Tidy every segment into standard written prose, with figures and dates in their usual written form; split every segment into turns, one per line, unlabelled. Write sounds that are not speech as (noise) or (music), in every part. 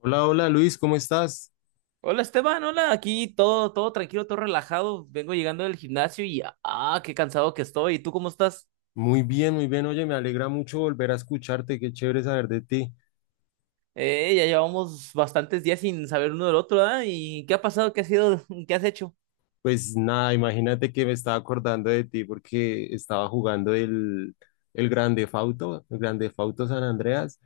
Hola, hola Luis, ¿cómo estás?
Hola Esteban, hola, aquí todo tranquilo, todo relajado. Vengo llegando del gimnasio y qué cansado que estoy. ¿Y tú cómo estás?
Muy bien, muy bien. Oye, me alegra mucho volver a escucharte, qué chévere saber de ti.
Ya llevamos bastantes días sin saber uno del otro, ¿ah? ¿Y qué ha pasado? ¿Qué ha sido? (laughs) ¿Qué has hecho?
Pues nada, imagínate que me estaba acordando de ti porque estaba jugando el Grande Fauto San Andreas,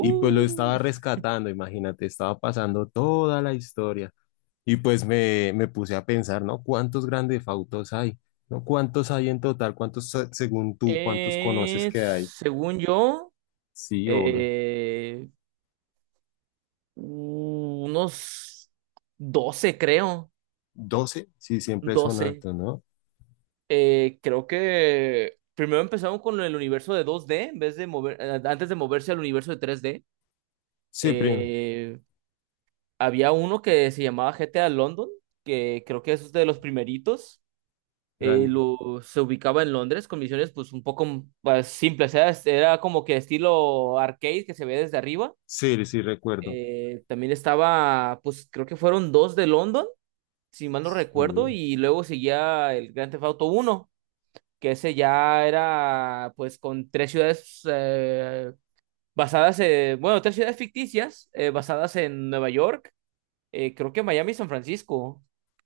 y pues lo estaba rescatando, imagínate, estaba pasando toda la historia. Y pues me puse a pensar, ¿no? ¿Cuántos Grande Fautos hay? ¿No? ¿Cuántos hay en total? ¿Cuántos, según tú, cuántos conoces que hay?
según yo,
Sí,
eh, unos 12 creo.
12, sí, siempre son
Doce
altos, ¿no?
Creo que primero empezaron con el universo de 2D en vez de antes de moverse al universo de 3D.
Sí,
Eh, Había uno que se llamaba GTA London, que creo que es de los primeritos. eh,
gran
lo, se ubicaba en Londres con misiones pues un poco pues, simples. Era como que estilo arcade que se ve desde arriba.
sí, sí, recuerdo.
También estaba, pues creo que fueron dos de London, si mal no recuerdo,
Sí,
y luego seguía el Grand Theft Auto uno, que ese ya era pues con tres ciudades basadas, en, bueno, tres ciudades ficticias basadas en Nueva York, creo que Miami y San Francisco.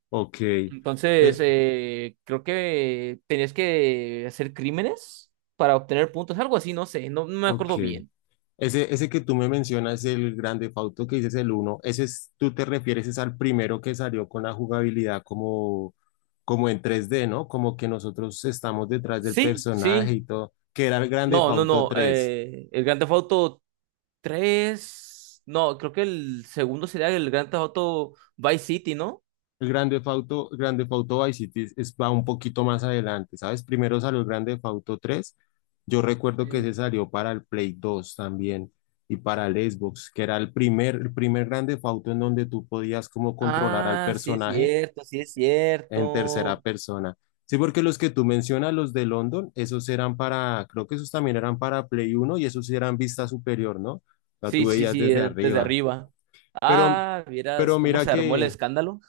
ok.
Entonces,
Eh,
creo que tenías que hacer crímenes para obtener puntos, algo así, no sé, no me
ok.
acuerdo bien.
Ese que tú me mencionas, el grande Fauto que dices el uno, ese es, tú te refieres es al primero que salió con la jugabilidad como en tres d, ¿no? Como que nosotros estamos detrás del
Sí,
personaje y
sí,
todo, que era el grande
no, no,
Fauto
no,
tres.
el Grand Theft Auto 3, no, creo que el segundo sería el Grand Theft Auto Vice City, ¿no?
El grande Theft Auto Vice City va un poquito más adelante, ¿sabes? Primero salió el grande Fauto 3. Yo recuerdo que
Eh,
ese salió para el Play 2 también y para el Xbox, que era el primer grande Auto en donde tú podías como controlar al
ah, sí es
personaje
cierto, sí es
en tercera
cierto.
persona. Sí, porque los que tú mencionas, los de London, esos eran para, creo que esos también eran para Play uno y esos sí eran vista superior, ¿no? La tú
Sí, sí,
veías
sí,
desde
desde
arriba.
arriba.
Pero,
Ah, vieras
pero
cómo
mira
se armó el
que,
escándalo.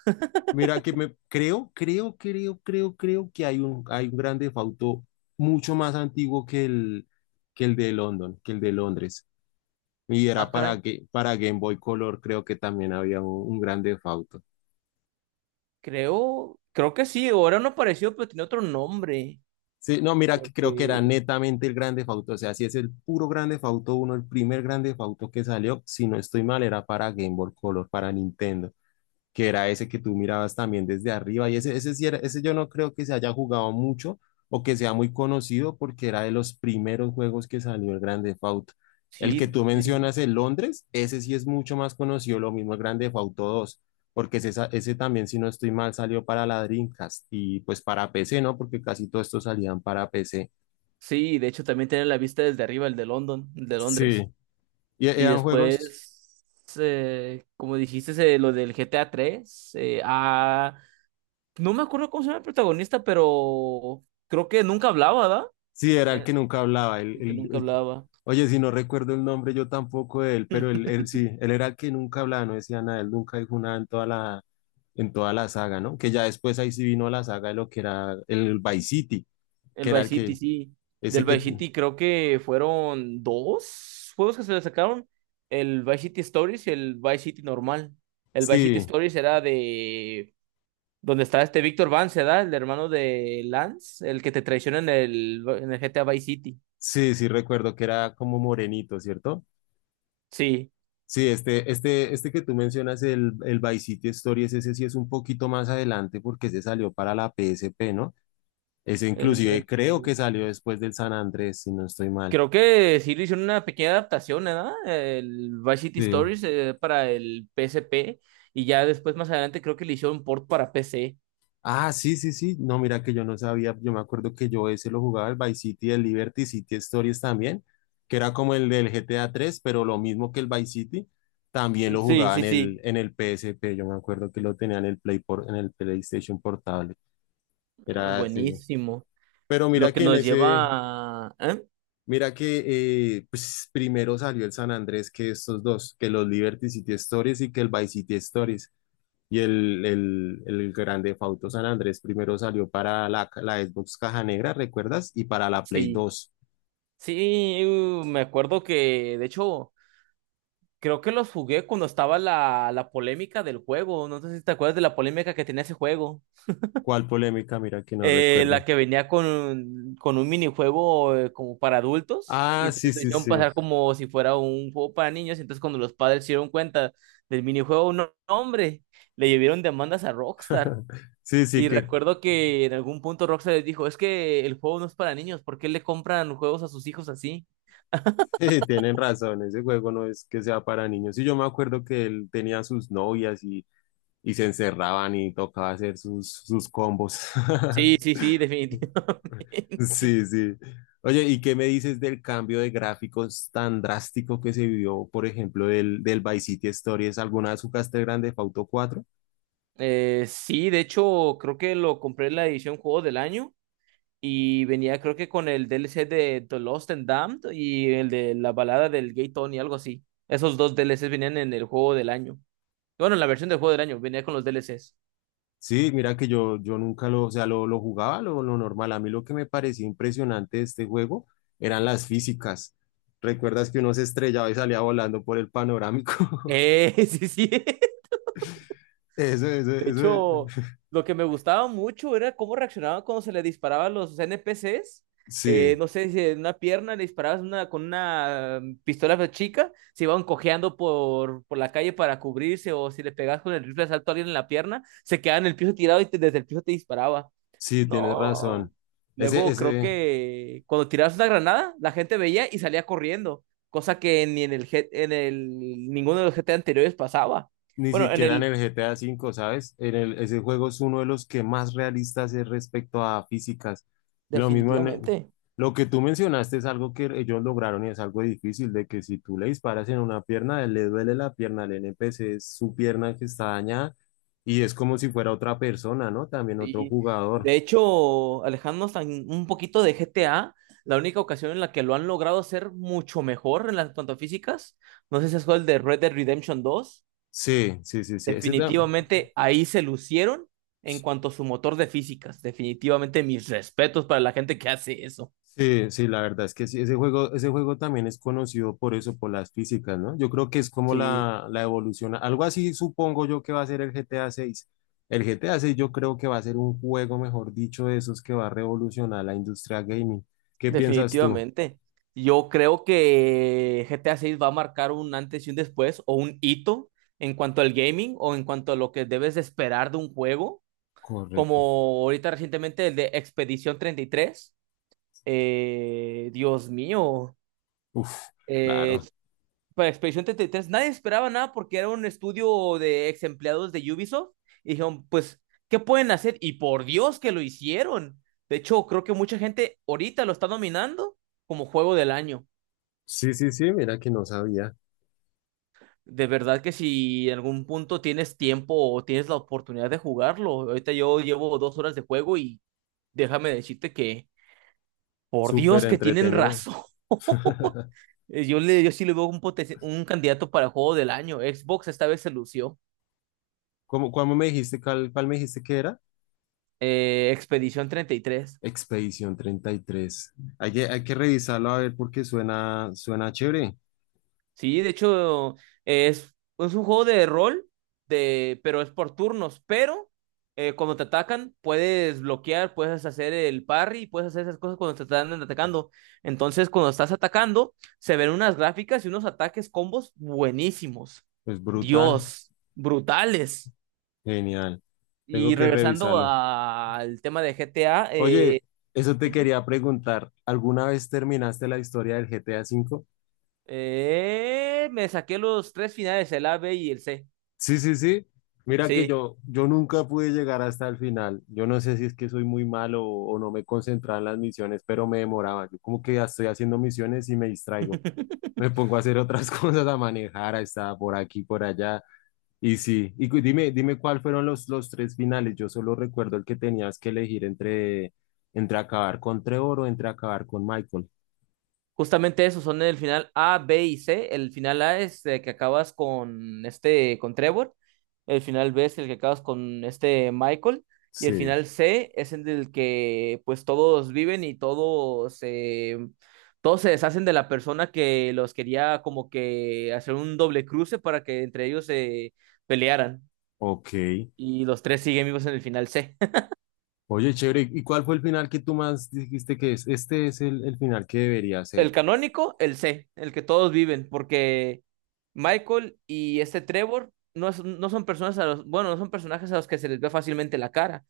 mira que me creo, creo, creo, creo, creo que hay un gran defauto mucho más antiguo que el de London, que el de Londres. Y
Ah,
era
caray.
para Game Boy Color, creo que también había un gran defauto.
Creo que sí, ahora no apareció, pero tiene otro nombre.
Sí, no, mira que creo que era
Porque
netamente el gran defauto. O sea, si es el puro gran defauto uno, el primer gran defauto que salió, si no estoy mal, era para Game Boy Color, para Nintendo. Que era ese que tú mirabas también desde arriba. Ese yo no creo que se haya jugado mucho o que sea muy conocido porque era de los primeros juegos que salió el Grande Theft Auto. El que
sí,
tú
sí.
mencionas, el Londres, ese sí es mucho más conocido, lo mismo el Grande Theft Auto dos, porque ese también, si no estoy mal, salió para la Dreamcast y pues para PC, ¿no? Porque casi todos estos salían para PC.
Sí, de hecho también tiene la vista desde arriba, el de London, el de
Sí.
Londres.
Y
Y
eran juegos.
después, como dijiste, lo del G T A GTA 3, no me acuerdo cómo se llama el protagonista, pero creo que nunca hablaba, ¿verdad?
Sí, era el
Eh,
que nunca hablaba. El,
el que nunca
el-
hablaba.
oye, si no recuerdo el nombre, yo tampoco de él, pero él,
(laughs)
él sí, él era el que nunca hablaba, no decía nada, él nunca dijo nada en toda la, saga, ¿no? Que ya después ahí sí vino la saga de lo que era el Vice City, que
El
era
Vice
el
City,
que,
sí.
ese
Del Vice
que,
City creo que fueron dos juegos que se le sacaron. El Vice City Stories y el Vice City normal. El Vice City
sí,
Stories era de donde está este Víctor Vance, ¿verdad? El hermano de Lance, el que te traiciona en el GTA Vice City.
sí, sí recuerdo que era como morenito, ¿cierto?
Sí.
Sí, este que tú mencionas, el Vice City Stories, ese sí es un poquito más adelante porque se salió para la PSP, ¿no? Ese
Eh,
inclusive creo
eh,
que salió después del San Andrés, si no estoy mal.
creo que sí le hicieron una pequeña adaptación, ¿verdad? El Vice City
Sí.
Stories para el PSP y ya después más adelante creo que le hicieron un port para PC.
Ah, sí, sí, sí. No, mira que yo no sabía. Yo me acuerdo que yo ese lo jugaba el Vice City, el Liberty City Stories también, que era como el del GTA 3 pero lo mismo que el Vice City, también lo
Sí,
jugaba en
sí, sí.
el, en el PSP. Yo me acuerdo que lo tenía en el PlayStation Portable.
Ah,
Era así.
buenísimo.
Pero
Lo
mira
que
que
nos lleva a... ¿eh?
mira que pues primero salió el San Andrés que estos dos, que los Liberty City Stories y que el Vice City Stories. Y el Grande Fauto San Andrés primero salió para la Xbox Caja Negra, ¿recuerdas? Y para la Play
Sí,
dos.
sí, me acuerdo que, de hecho, creo que los jugué cuando estaba la polémica del juego. No sé si te acuerdas de la polémica que tenía ese juego.
¿Cuál polémica? Mira que no recuerdo.
La que venía con un minijuego como para adultos. Y
Ah, sí,
entonces lo
sí,
hicieron
sí.
pasar como si fuera un juego para niños. Y entonces cuando los padres se dieron cuenta del minijuego, no, no, hombre, le llevaron demandas a Rockstar.
Sí, sí,
Y
que
recuerdo que en algún punto Rockstar les dijo, es que el juego no es para niños, ¿por qué le compran juegos a sus hijos así?
(laughs) tienen razón. Ese juego no es que sea para niños. Y yo me acuerdo que él tenía sus novias y se encerraban y tocaba hacer sus combos. (laughs)
Sí, sí, sí,
(laughs)
definitivamente. (laughs)
Sí, sí. Oye, ¿y qué me dices del cambio de gráficos tan drástico que se vio, por ejemplo, del Vice City Stories? ¿Alguna vez jugaste Grande Theft Auto 4?
Sí, de hecho, creo que lo compré en la edición Juego del Año y venía creo que con el DLC de The Lost and Damned y el de la balada del Gay Tony, algo así. Esos dos DLCs venían en el Juego del Año. Bueno, en la versión del Juego del Año venía con los D DLCs.
Sí, mira que yo nunca lo, o sea, lo jugaba lo normal. A mí lo que me parecía impresionante de este juego eran las físicas. ¿Recuerdas que uno se estrellaba y salía volando por el panorámico?
(laughs) Sí, sí.
(laughs) Eso, eso,
De hecho,
eso.
lo que me gustaba mucho era cómo reaccionaban cuando se le disparaban los NPCs.
Sí.
No sé si en una pierna le disparabas con una pistola chica, se iban cojeando por la calle para cubrirse, o si le pegabas con el rifle de asalto a alguien en la pierna, se quedaba en el piso tirado y desde el piso te disparaba.
Sí, tienes
No.
razón. Ese,
Luego creo
ese,
que cuando tirabas una granada, la gente veía y salía corriendo, cosa que ni en el ninguno de los GT anteriores pasaba.
ni
Bueno, en
siquiera en
el
el GTA V, ¿sabes? Ese juego es uno de los que más realistas es respecto a físicas. Lo mismo en, el-
definitivamente.
lo que tú mencionaste es algo que ellos lograron y es algo difícil, de que si tú le disparas en una pierna, le duele la pierna al NPC, es su pierna que está dañada y es como si fuera otra persona, ¿no? También otro
Sí.
jugador.
De hecho, alejándonos un poquito de GTA, la única ocasión en la que lo han logrado hacer mucho mejor en las cuanto a físicas, no sé si es el de Red Dead Redemption 2,
Sí, sí, sí, sí. Ese también.
definitivamente ahí se lucieron en cuanto a su motor de físicas. Definitivamente mis respetos para la gente que hace eso.
Sí, sí, la verdad es que sí, ese juego también es conocido por eso, por las físicas, ¿no? Yo creo que es como
Sí,
la evolución, algo así supongo yo que va a ser el GTA 6. El GTA 6 yo creo que va a ser un juego, mejor dicho, de esos que va a revolucionar la industria gaming. ¿Qué piensas tú?
definitivamente. Yo creo que GTA 6 va a marcar un antes y un después o un hito en cuanto al gaming o en cuanto a lo que debes de esperar de un juego como
Correcto.
ahorita recientemente el de Expedición 33. Dios mío.
Uf,
Eh,
claro.
para Expedición 33 nadie esperaba nada porque era un estudio de ex empleados de Ubisoft. Y dijeron, pues, ¿qué pueden hacer? Y por Dios que lo hicieron. De hecho, creo que mucha gente ahorita lo está nominando como juego del año.
Sí, sí, sí, mira que no sabía.
De verdad que si en algún punto tienes tiempo o tienes la oportunidad de jugarlo. Ahorita yo llevo 2 horas de juego y déjame decirte que, por
Súper
Dios que tienen
entretenido.
razón.
(laughs)
Yo sí le veo un candidato para juego del año. Xbox esta vez se lució.
¿Cómo, me dijiste, cuál me dijiste que era?
Expedición 33.
Expedición 33. Hay que revisarlo a ver porque suena chévere.
Sí, de hecho, es un juego de rol, pero es por turnos. Pero cuando te atacan, puedes bloquear, puedes hacer el parry, puedes hacer esas cosas cuando te están atacando. Entonces, cuando estás atacando, se ven unas gráficas y unos ataques combos buenísimos.
Es brutal.
Dios, brutales.
Genial. Tengo
Y
que
regresando
revisarlo.
al tema de GTA,
Oye, eso te
ujú.
quería preguntar. ¿Alguna vez terminaste la historia del GTA V?
Me saqué los tres finales, el A, B y el C.
Sí, sí, sí. Mira que
Sí.
yo nunca pude llegar hasta el final. Yo no sé si es que soy muy malo o no me concentraba en las misiones, pero me demoraba. Yo como que ya estoy haciendo misiones y me distraigo. Me
(laughs)
pongo a hacer otras (laughs) cosas, a manejar, a estar por aquí, por allá. Y sí, dime cuál fueron los tres finales. Yo solo recuerdo el que tenías que elegir entre acabar con Trevor o entre acabar con Michael.
Justamente esos son el final A, B y C. El final A es el que acabas con este, con Trevor. El final B es el que acabas con este Michael. Y el
Sí,
final C es el del que pues todos viven y todos se deshacen de la persona que los quería como que hacer un doble cruce para que entre ellos se pelearan.
ok.
Y los tres siguen vivos en el final C.
Oye, chévere, ¿y cuál fue el final que tú más dijiste que es? Este es el final que debería
El
ser.
canónico, el C, el que todos viven, porque Michael y este Trevor no, no son personas a los, bueno, no son personajes a los que se les ve fácilmente la cara.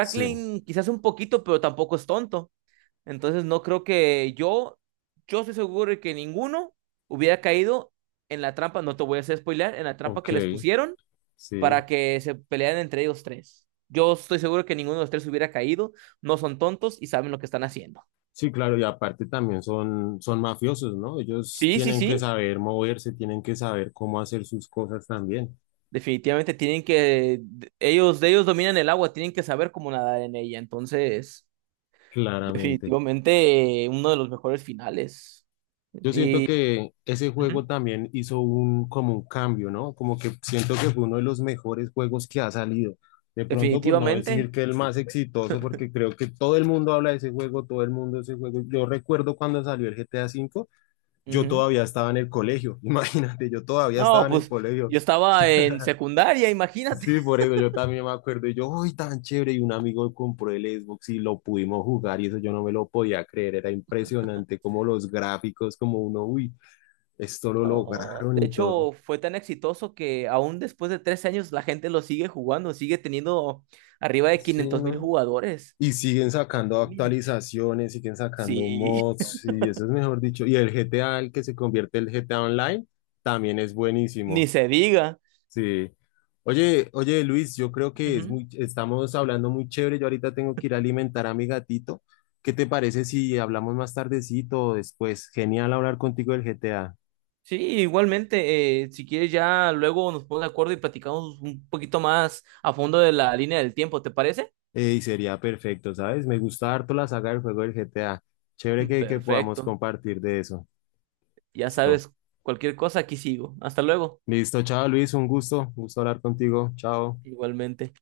Sí,
quizás un poquito, pero tampoco es tonto. Entonces no creo que yo estoy seguro de que ninguno hubiera caído en la trampa, no te voy a hacer spoilear, en la trampa que
ok,
les pusieron
sí.
para que se pelearan entre ellos tres. Yo estoy seguro que ninguno de los tres hubiera caído, no son tontos y saben lo que están haciendo.
Sí, claro, y aparte también son mafiosos, ¿no? Ellos
Sí, sí,
tienen que
sí.
saber moverse, tienen que saber cómo hacer sus cosas también,
Definitivamente ellos, de ellos dominan el agua, tienen que saber cómo nadar en ella. Entonces,
claramente.
definitivamente uno de los mejores finales.
Yo siento
Y
que ese juego
Ujú.
también hizo como un cambio, ¿no? Como que siento que fue uno de los mejores juegos que ha salido. De pronto, por no decir
Definitivamente.
que el más exitoso, porque creo que todo el mundo habla de ese juego, todo el mundo de ese juego. Yo recuerdo cuando salió el GTA V, yo
Ujú.
todavía estaba en el colegio, (laughs) imagínate, yo todavía estaba
No,
en el
pues
colegio.
yo estaba en secundaria, imagínate.
Sí,
(laughs)
por eso yo también me acuerdo, y yo, uy, tan chévere, y un amigo compró el Xbox y lo pudimos jugar, y eso yo no me lo podía creer, era impresionante como los gráficos, como uno, uy esto lo
No,
lograron
de
y todo.
hecho, fue tan exitoso que aún después de 3 años la gente lo sigue jugando, sigue teniendo arriba de
Sí,
500.000
¿no?
jugadores.
Y siguen sacando
En línea.
actualizaciones, siguen sacando
Sí,
mods, y eso es mejor dicho. Y el GTA, el que se convierte en el GTA Online, también es
(laughs) ni
buenísimo.
se diga.
Sí. Oye, oye, Luis, yo creo que
Ujú.
estamos hablando muy chévere. Yo ahorita tengo que ir a alimentar a mi gatito. ¿Qué te parece si hablamos más tardecito o después? Genial hablar contigo del GTA.
Sí, igualmente, si quieres ya luego nos ponemos de acuerdo y platicamos un poquito más a fondo de la línea del tiempo, ¿te parece?
Y sería perfecto, ¿sabes? Me gusta harto la saga del juego del GTA. Chévere
(laughs)
que podamos
Perfecto.
compartir de eso.
Ya
Listo.
sabes, cualquier cosa aquí sigo. Hasta luego.
Listo, chao Luis, un gusto hablar contigo. Chao.
Igualmente.